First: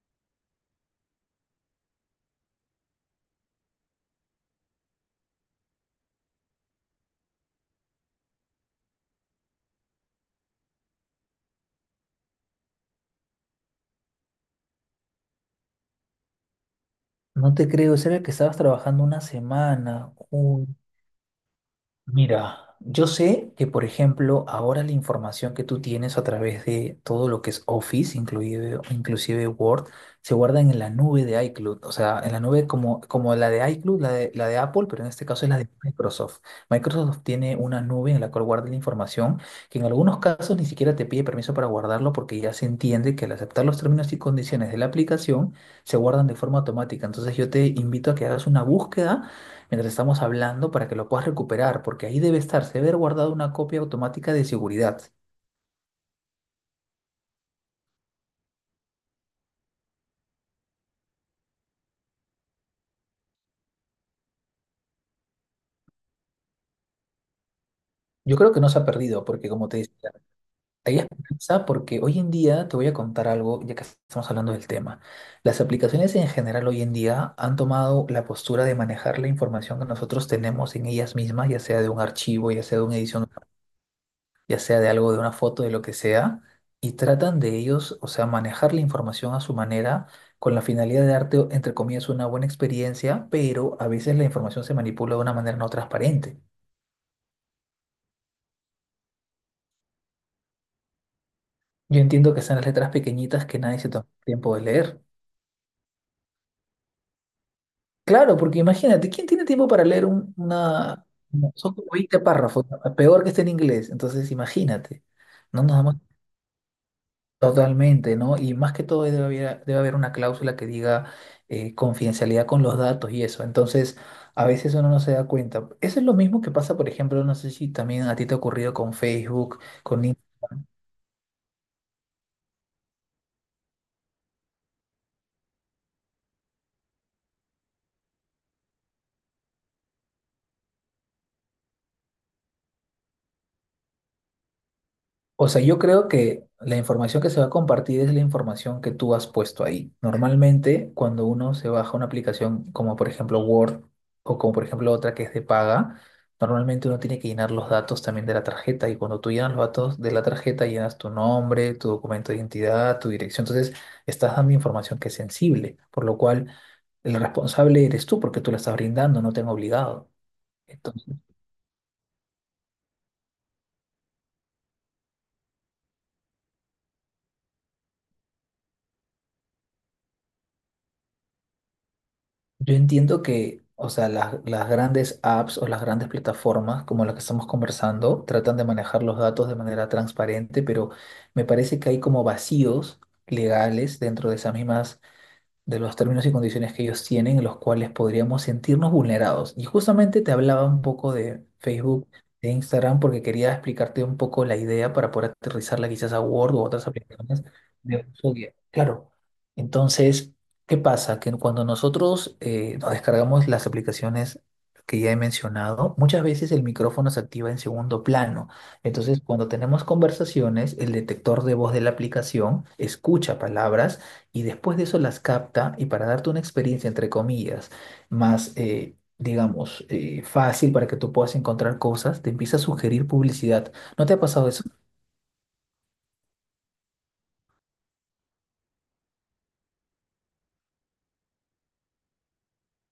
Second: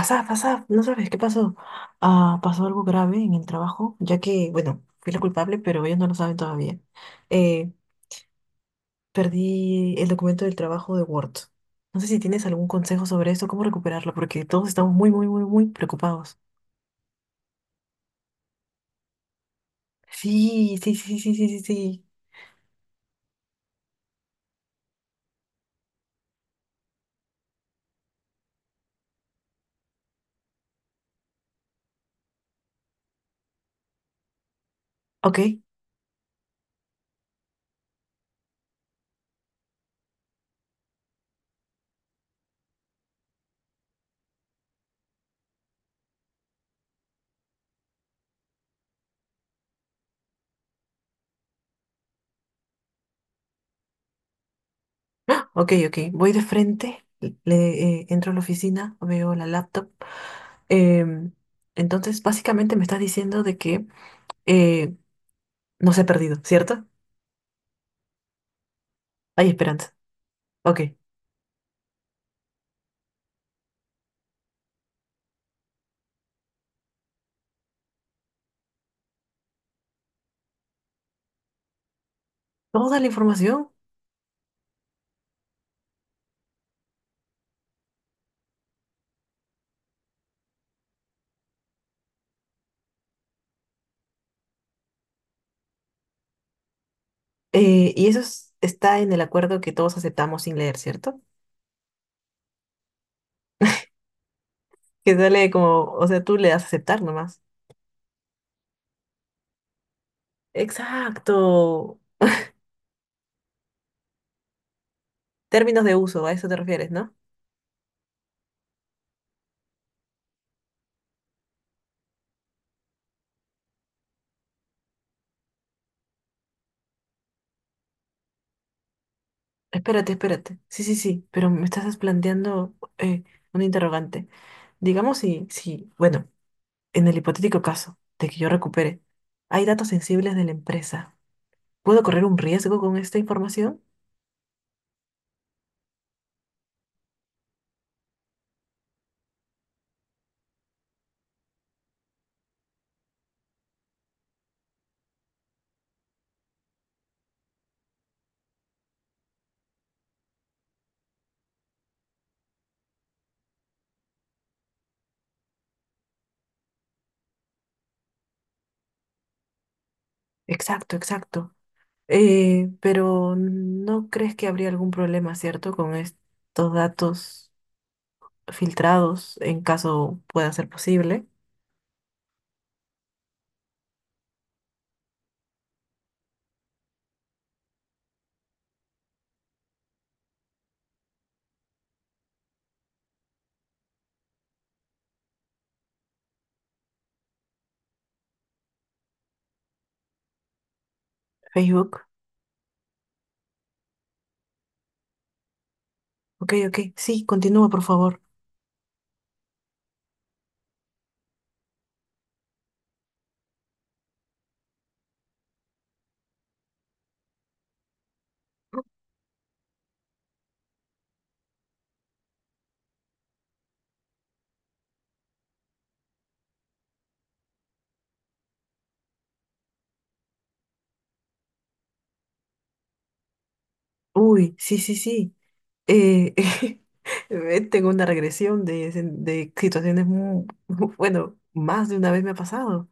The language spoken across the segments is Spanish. Asaf, Asaf, no sabes qué pasó. Ah, pasó algo grave en el trabajo, ya que, bueno, fui la culpable, pero ellos no lo saben todavía. Eh, perdí el documento del trabajo de Word. No sé si tienes algún consejo sobre esto, cómo recuperarlo, porque todos estamos muy, muy, muy, muy preocupados. No te creo. Ese era el que estabas trabajando una semana. Uy. Sí, sí, sí, sí, sí, sí, sí. Mira, yo sé que, por ejemplo, ahora la información que tú tienes a través de todo lo que es Office, inclusive Word, se guarda en la nube de iCloud. O sea, en la nube como la de iCloud, la de Apple, pero en este Ok, caso es la de Microsoft. Microsoft tiene una nube en la cual guarda la información, que en algunos casos ni siquiera te pide permiso para guardarlo porque ya se entiende que, al aceptar los términos y condiciones de la aplicación, se guardan de forma automática. Entonces yo te invito a que hagas una búsqueda mientras estamos hablando para que lo puedas recuperar, porque ahí debe estar, se debe haber guardado una copia automática de seguridad. ok, ok. Voy de frente, entro a la oficina, veo la laptop. Em, entonces, básicamente me estás diciendo de que eh, no se ha perdido, ¿cierto? Yo creo que no se ha perdido, Hay porque, como te esperanza. decía, Ok, hay esperanza porque hoy en día, te voy a contar algo, ya que estamos hablando del tema. Las aplicaciones en general hoy en día han tomado la postura de manejar la información que nosotros tenemos en ellas mismas, ya sea de un archivo, ya sea de vamos una a la edición, información. ya sea de algo, de una foto, de lo que sea, y tratan de ellos, o sea, manejar la información a su manera con la finalidad de darte, o- entre comillas, una buena experiencia, pero a veces la información se manipula de una manera no transparente. Y eso es- está en el acuerdo que todos aceptamos sin leer, ¿cierto? Yo entiendo que están las letras pequeñitas que nadie se toma tiempo de leer. Que sale como, o sea, tú le das a aceptar nomás. Claro, porque imagínate, ¿quién tiene tiempo para leer un- una- son como Exacto. 20 párrafos, ¿no? Peor que esté en inglés, entonces imagínate, no nos Términos de damos. uso, a eso te refieres, ¿no? Totalmente, ¿no? Y más que todo debe haber una cláusula que diga, confidencialidad con los datos y eso. Entonces, a veces uno no se da cuenta. Eso es lo mismo que pasa, por ejemplo, no sé si también a ti te ha ocurrido con Facebook, con... Espérate, espérate. Sí, sí, sí, pero me estás planteando un interrogante. Digamos si, si, bueno, en el hipotético caso de que yo recupere, hay datos sensibles de la empresa. ¿Puedo correr un riesgo con esta información? O sea, yo creo que la información que se va a compartir es la información que tú has puesto ahí. Normalmente, cuando uno se baja una aplicación como por ejemplo Word o como por ejemplo otra que es de paga, normalmente uno tiene que llenar los datos también de la tarjeta, y cuando tú llenas los datos de la tarjeta, llenas tu nombre, tu documento de identidad, tu dirección. Entonces, estás dando información que es sensible, por lo cual el responsable eres tú porque tú la estás brindando, no te han obligado. Exacto, exacto. Pero ¿no crees que habría algún problema, cierto, con estos datos filtrados en caso pueda ser posible? Yo entiendo que, o sea, las grandes apps o las grandes plataformas como las que estamos conversando tratan de manejar los datos de manera transparente, pero me parece que hay como vacíos legales dentro de esas mismas, de los términos y condiciones que ellos tienen, en los cuales podríamos sentirnos vulnerados. Y justamente te hablaba un poco de Facebook. Facebook, de Instagram, porque quería explicarte un poco la idea para poder aterrizarla quizás a Ok, Word o ok. otras Sí, aplicaciones continúa, por de favor. uso diario. Claro. Entonces, ¿qué pasa? Que cuando nosotros nos descargamos las aplicaciones que ya he mencionado, muchas veces el micrófono se activa en segundo plano. Entonces, cuando tenemos conversaciones, el detector de voz de la aplicación escucha palabras y después de eso las capta, y para darte una experiencia, entre comillas, más, digamos, fácil para que tú puedas encontrar cosas, te empieza a sugerir publicidad. ¿No te ha pasado Uy, eso? sí, sí, sí. eh, tengo una regresión de, sen- de situaciones muy, bueno, más de una vez me ha pasado.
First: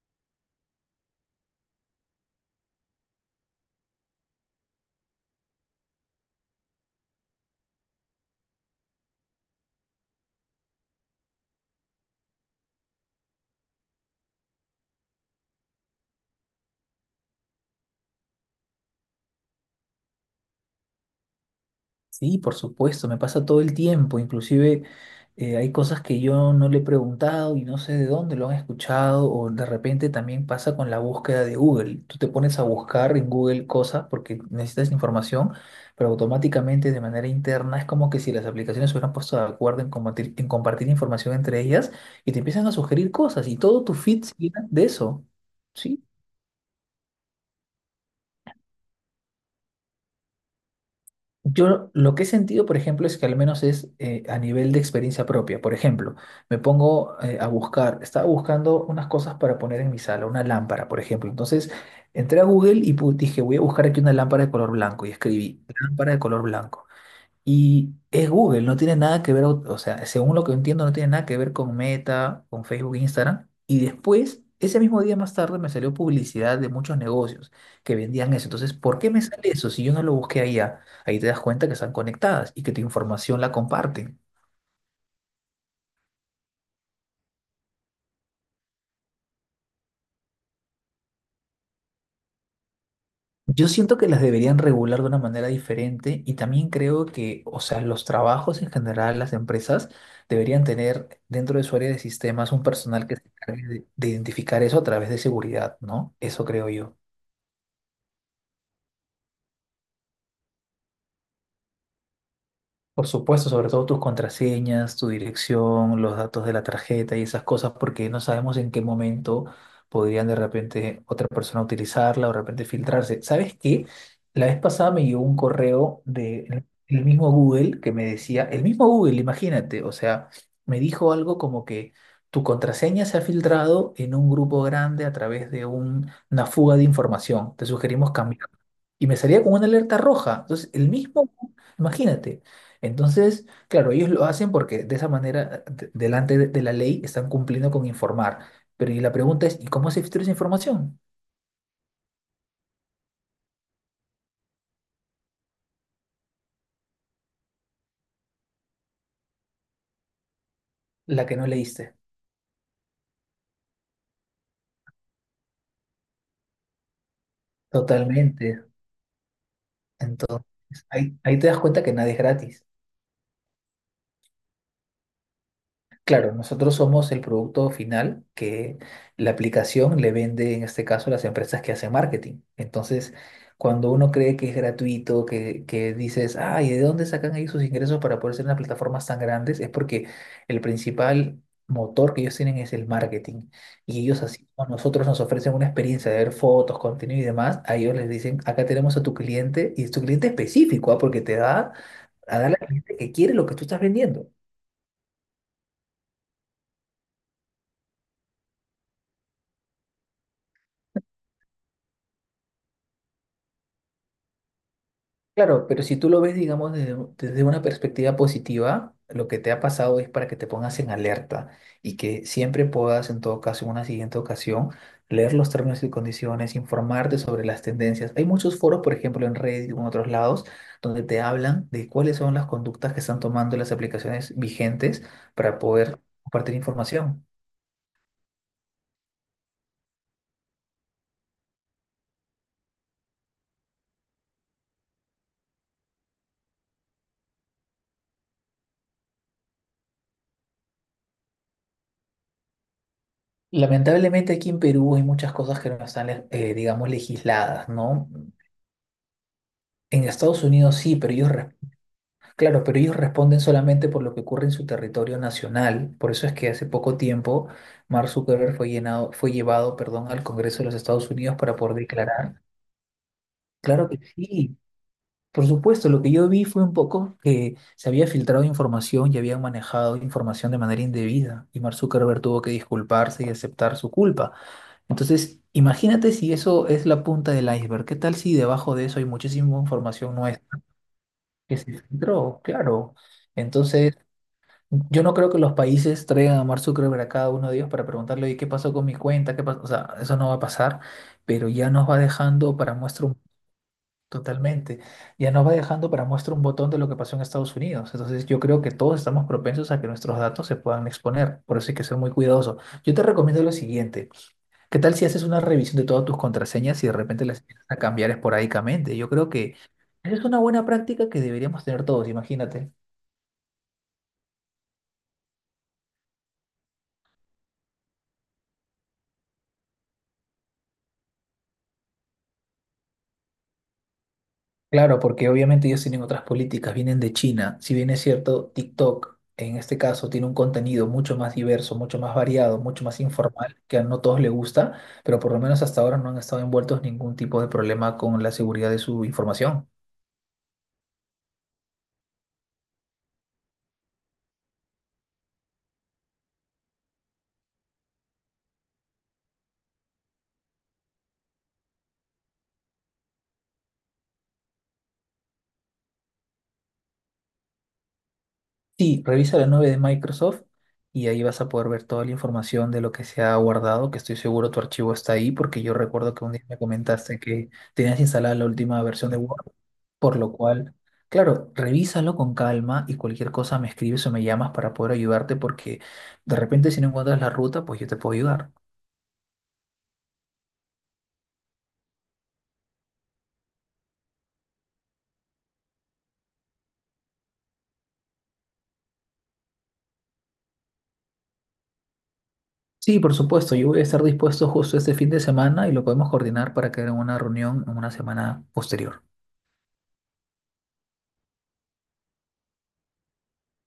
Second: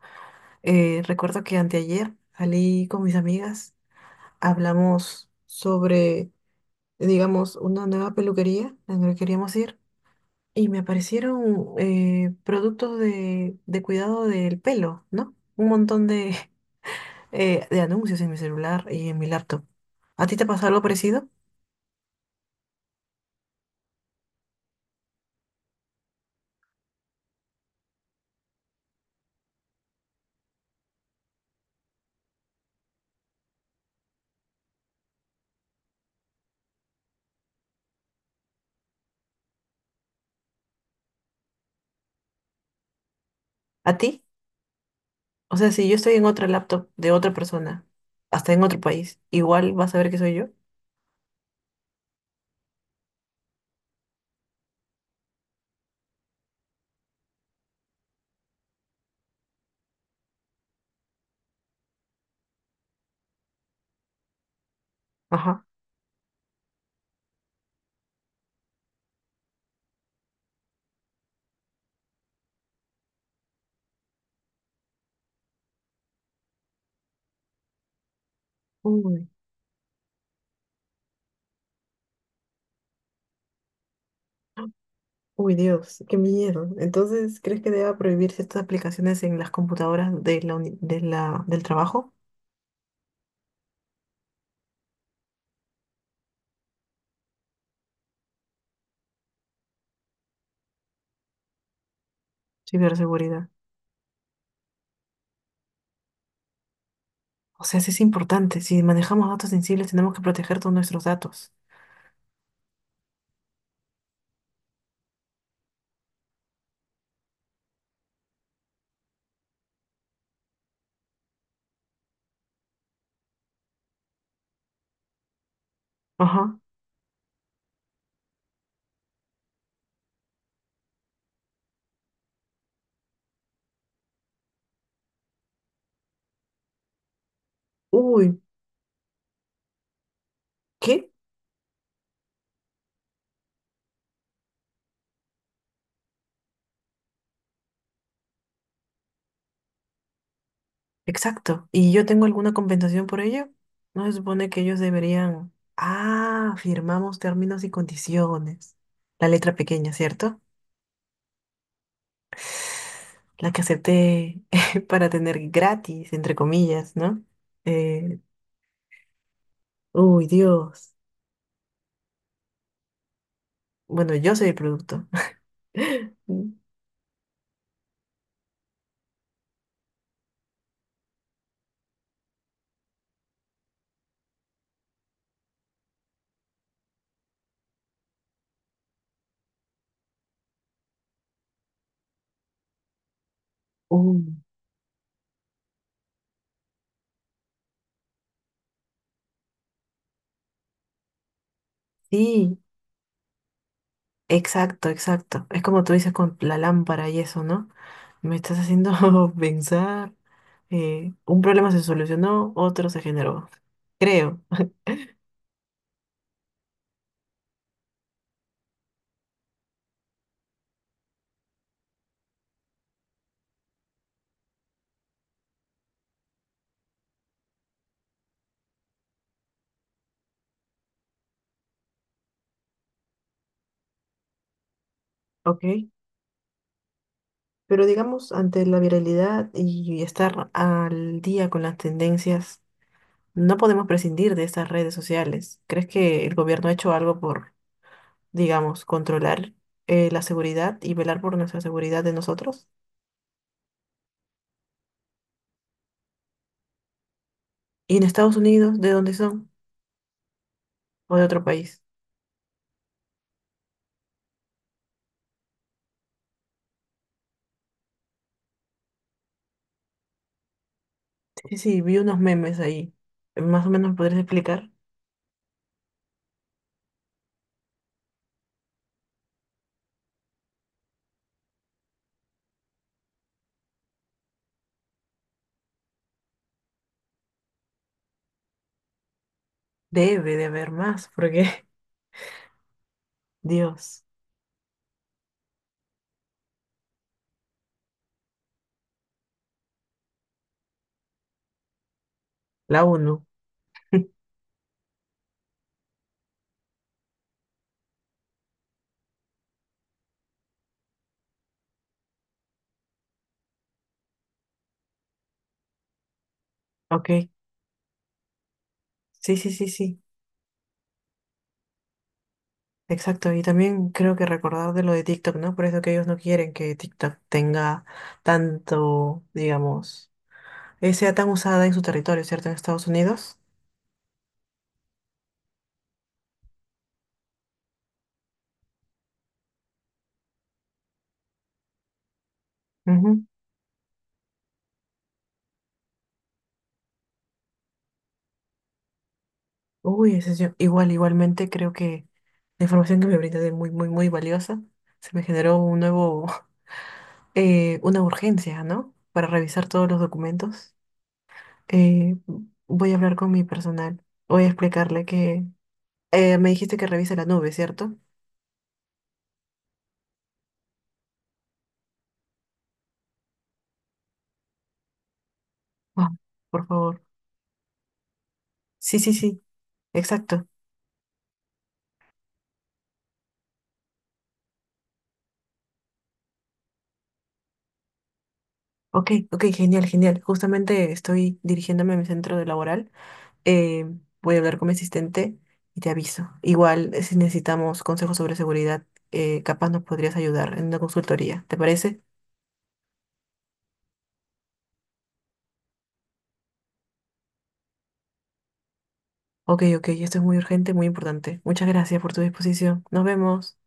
Recuerdo que anteayer salí con mis amigas, hablamos sobre, digamos, una nueva peluquería en la que queríamos ir y me aparecieron productos de cuidado del pelo, ¿no? Un montón de, de anuncios en mi celular y en mi laptop. ¿A ti te pasó algo parecido? Sí, por supuesto, me pasa todo el tiempo, inclusive hay cosas que yo no le he preguntado y no sé de dónde lo han escuchado, o de repente también pasa con la búsqueda de Google. Tú te pones a buscar en Google cosas porque necesitas información, pero automáticamente de manera interna es como que si las aplicaciones se hubieran puesto de acuerdo en compartir información entre ellas, y te empiezan a sugerir cosas y todo tu ¿A ti? feed se llena de eso. O sea, si yo Sí. estoy en otra laptop de otra persona, hasta en otro país, igual vas a ver que soy yo. Yo lo que he sentido, por ejemplo, es que al menos es, a nivel de experiencia propia. Por ejemplo, me pongo a buscar, estaba buscando unas cosas para poner en mi sala, una lámpara, por ejemplo. Entonces, entré a Google y pu- dije, voy a buscar aquí una lámpara de color blanco, y Ajá. escribí lámpara de color blanco. Y es Google, no tiene nada que ver, o sea, según lo que entiendo, no tiene nada que ver con Meta, con Facebook, Instagram. Y después, ese mismo día más tarde, me salió publicidad de muchos negocios que vendían eso. Entonces, ¿por qué me Uy, sale eso si yo no lo busqué allá? Ahí te das cuenta que están conectadas y que tu información la comparten. uy, Dios, qué miedo. Entonces, ¿crees que deba prohibirse estas aplicaciones en las computadoras de la uni- de la, del trabajo? Yo siento que las deberían regular de una manera diferente, y también creo que, o sea, los trabajos en general, las empresas deberían tener dentro de su área de sistemas un personal que se Ciberseguridad. encargue de identificar eso a través de seguridad, ¿no? Eso creo yo. O sea, sí es importante. Si manejamos datos sensibles, tenemos que proteger todos nuestros datos. Por supuesto, sobre todo tus contraseñas, tu dirección, los datos de la tarjeta y esas cosas, porque no sabemos en qué momento podrían de repente otra persona utilizarla o de repente filtrarse. ¿Sabes qué? La vez pasada me llegó un correo Ajá. de el mismo Google que me decía, el mismo Google, imagínate, o sea, me dijo algo como que tu contraseña se ha filtrado en un grupo grande a través de un- una fuga de información. Te sugerimos Uy, cambiar. Y me salía con una alerta roja. Entonces, el ¿qué? mismo, imagínate. Entonces, claro, ellos lo hacen porque de esa manera, de- delante de la ley, están cumpliendo con informar. Pero y la pregunta es, ¿y cómo se filtra esa información? Exacto. ¿Y yo tengo alguna compensación por ello? ¿No se supone que ellos deberían... Ah, firmamos términos y condiciones. La letra pequeña, ¿cierto? La que no leíste. La que acepté para tener gratis, entre comillas, ¿no? Eh, Totalmente. uy, Entonces, Dios. ahí, ahí te das cuenta que nada es gratis. Bueno, yo soy el producto. Claro, Mm. nosotros somos el producto final que la aplicación le vende, en este caso, a las empresas que hacen marketing. Entonces, cuando uno cree que es gratuito, que dices, ay, ¿de dónde sacan ahí sus ingresos para poder ser unas plataformas tan grandes? Es porque el principal motor que ellos tienen es el marketing. Y Uh, ellos, así como a nosotros nos ofrecen una experiencia de ver fotos, contenido y demás, a ellos les dicen, acá tenemos a tu cliente, y es tu cliente específico, ah, porque te da a dar sí, al cliente que quiere lo que tú estás vendiendo. exacto, exacto. Es como tú dices con la lámpara y eso, ¿no? Me estás haciendo pensar. Un problema se solucionó, otro se generó. Creo. Claro, pero si tú lo ves, digamos, desde, un- desde una perspectiva positiva, lo que te ha pasado es para que te pongas en alerta y que siempre puedas, en todo caso, en una siguiente ocasión, leer los términos y condiciones, informarte sobre las tendencias. Hay muchos foros, por ejemplo, en Reddit o en otros lados, donde te hablan de cuáles son las conductas que están tomando las aplicaciones vigentes para Ok. poder compartir información. Pero digamos, ante la viralidad y estar al día con las tendencias, no podemos prescindir de estas redes sociales. ¿Crees que el gobierno ha hecho algo por, digamos, controlar la seguridad y velar por nuestra seguridad de nosotros? Lamentablemente aquí en Perú hay muchas cosas que no están, digamos, legisladas, ¿Y en ¿no? Estados Unidos, de dónde son? En Estados Unidos sí, pero ¿O de ellos... otro país? Claro, pero ellos responden solamente por lo que ocurre en su territorio nacional. Por eso es que hace poco tiempo Mark Zuckerberg fue llenado, fue llevado, perdón, al Congreso de los Estados Unidos Y para poder sí, vi unos declarar. memes ahí. Más o Claro menos me que podrías sí. explicar. Por supuesto, lo que yo vi fue un poco que se había filtrado información y habían manejado información de manera indebida, y Mark Zuckerberg tuvo que disculparse y aceptar su culpa. Entonces, imagínate si eso es la punta del iceberg. ¿Qué tal si debajo de eso hay muchísima información Debe de nuestra haber más, que porque se filtró? Claro. Entonces... Dios, Yo no creo que los países traigan a Mark Zuckerberg a cada uno de ellos para preguntarle, oye, ¿qué pasó con mi cuenta? ¿Qué pasó? O sea, eso no va a pasar, pero ya nos va dejando para la muestra un... ONU. Totalmente. Ya nos va dejando para muestra un botón de lo que pasó en Estados Unidos. Entonces yo creo que todos estamos propensos a que nuestros datos se puedan exponer. Por eso hay que ser muy cuidadoso. Yo te recomiendo lo siguiente. ¿Qué tal si haces una revisión de todas tus contraseñas y de Ok, repente las empiezas a cambiar esporádicamente? Yo creo sí, sí, que sí, sí. esa es una buena práctica que deberíamos tener todos, imagínate. Exacto. Y también creo que recordar de lo de TikTok, ¿no? Por eso que ellos no quieren que TikTok tenga tanto, digamos, sea tan usada en su territorio, ¿cierto? En Estados Unidos. Claro, porque obviamente ellos tienen otras políticas, vienen de China. Si bien es cierto, TikTok en este caso tiene un contenido mucho más diverso, mucho más variado, mucho más Ujú. informal, que a no todos les gusta, pero por lo menos hasta ahora no han estado envueltos en ningún tipo de problema con la seguridad de su información. Uy, ese es yo- Igual, igualmente creo que la información que me brindas es muy, muy, muy valiosa. Se me generó un nuevo una urgencia, ¿no? Para revisar todos los documentos. Eh, voy a hablar con mi personal. Voy a explicarle que me dijiste que revise la nube, ¿cierto? Sí, revisa la nube de Microsoft y ahí vas a poder ver toda la información de lo que se ha guardado, que estoy seguro tu archivo está ahí, porque yo recuerdo Wow, que un día me por favor. comentaste que tenías instalada la última Sí, versión sí, de sí, Word. Por lo exacto. cual, claro, revísalo con calma y cualquier cosa me escribes o me llamas para poder ayudarte, porque de repente si no encuentras la ruta, pues yo te puedo ayudar. Ok, ok, genial, genial. Justamente estoy dirigiéndome a mi centro de laboral. Eh, voy a hablar con mi asistente y te aviso. Igual, si necesitamos consejos sobre seguridad, capaz nos podrías ayudar en una consultoría. ¿Te parece? Sí, por supuesto, yo voy a estar dispuesto justo este fin de semana y lo podemos coordinar para que en una reunión en una semana posterior. Ok, ok, esto es muy urgente, muy importante. Muchas gracias por tu disposición. Nos vemos.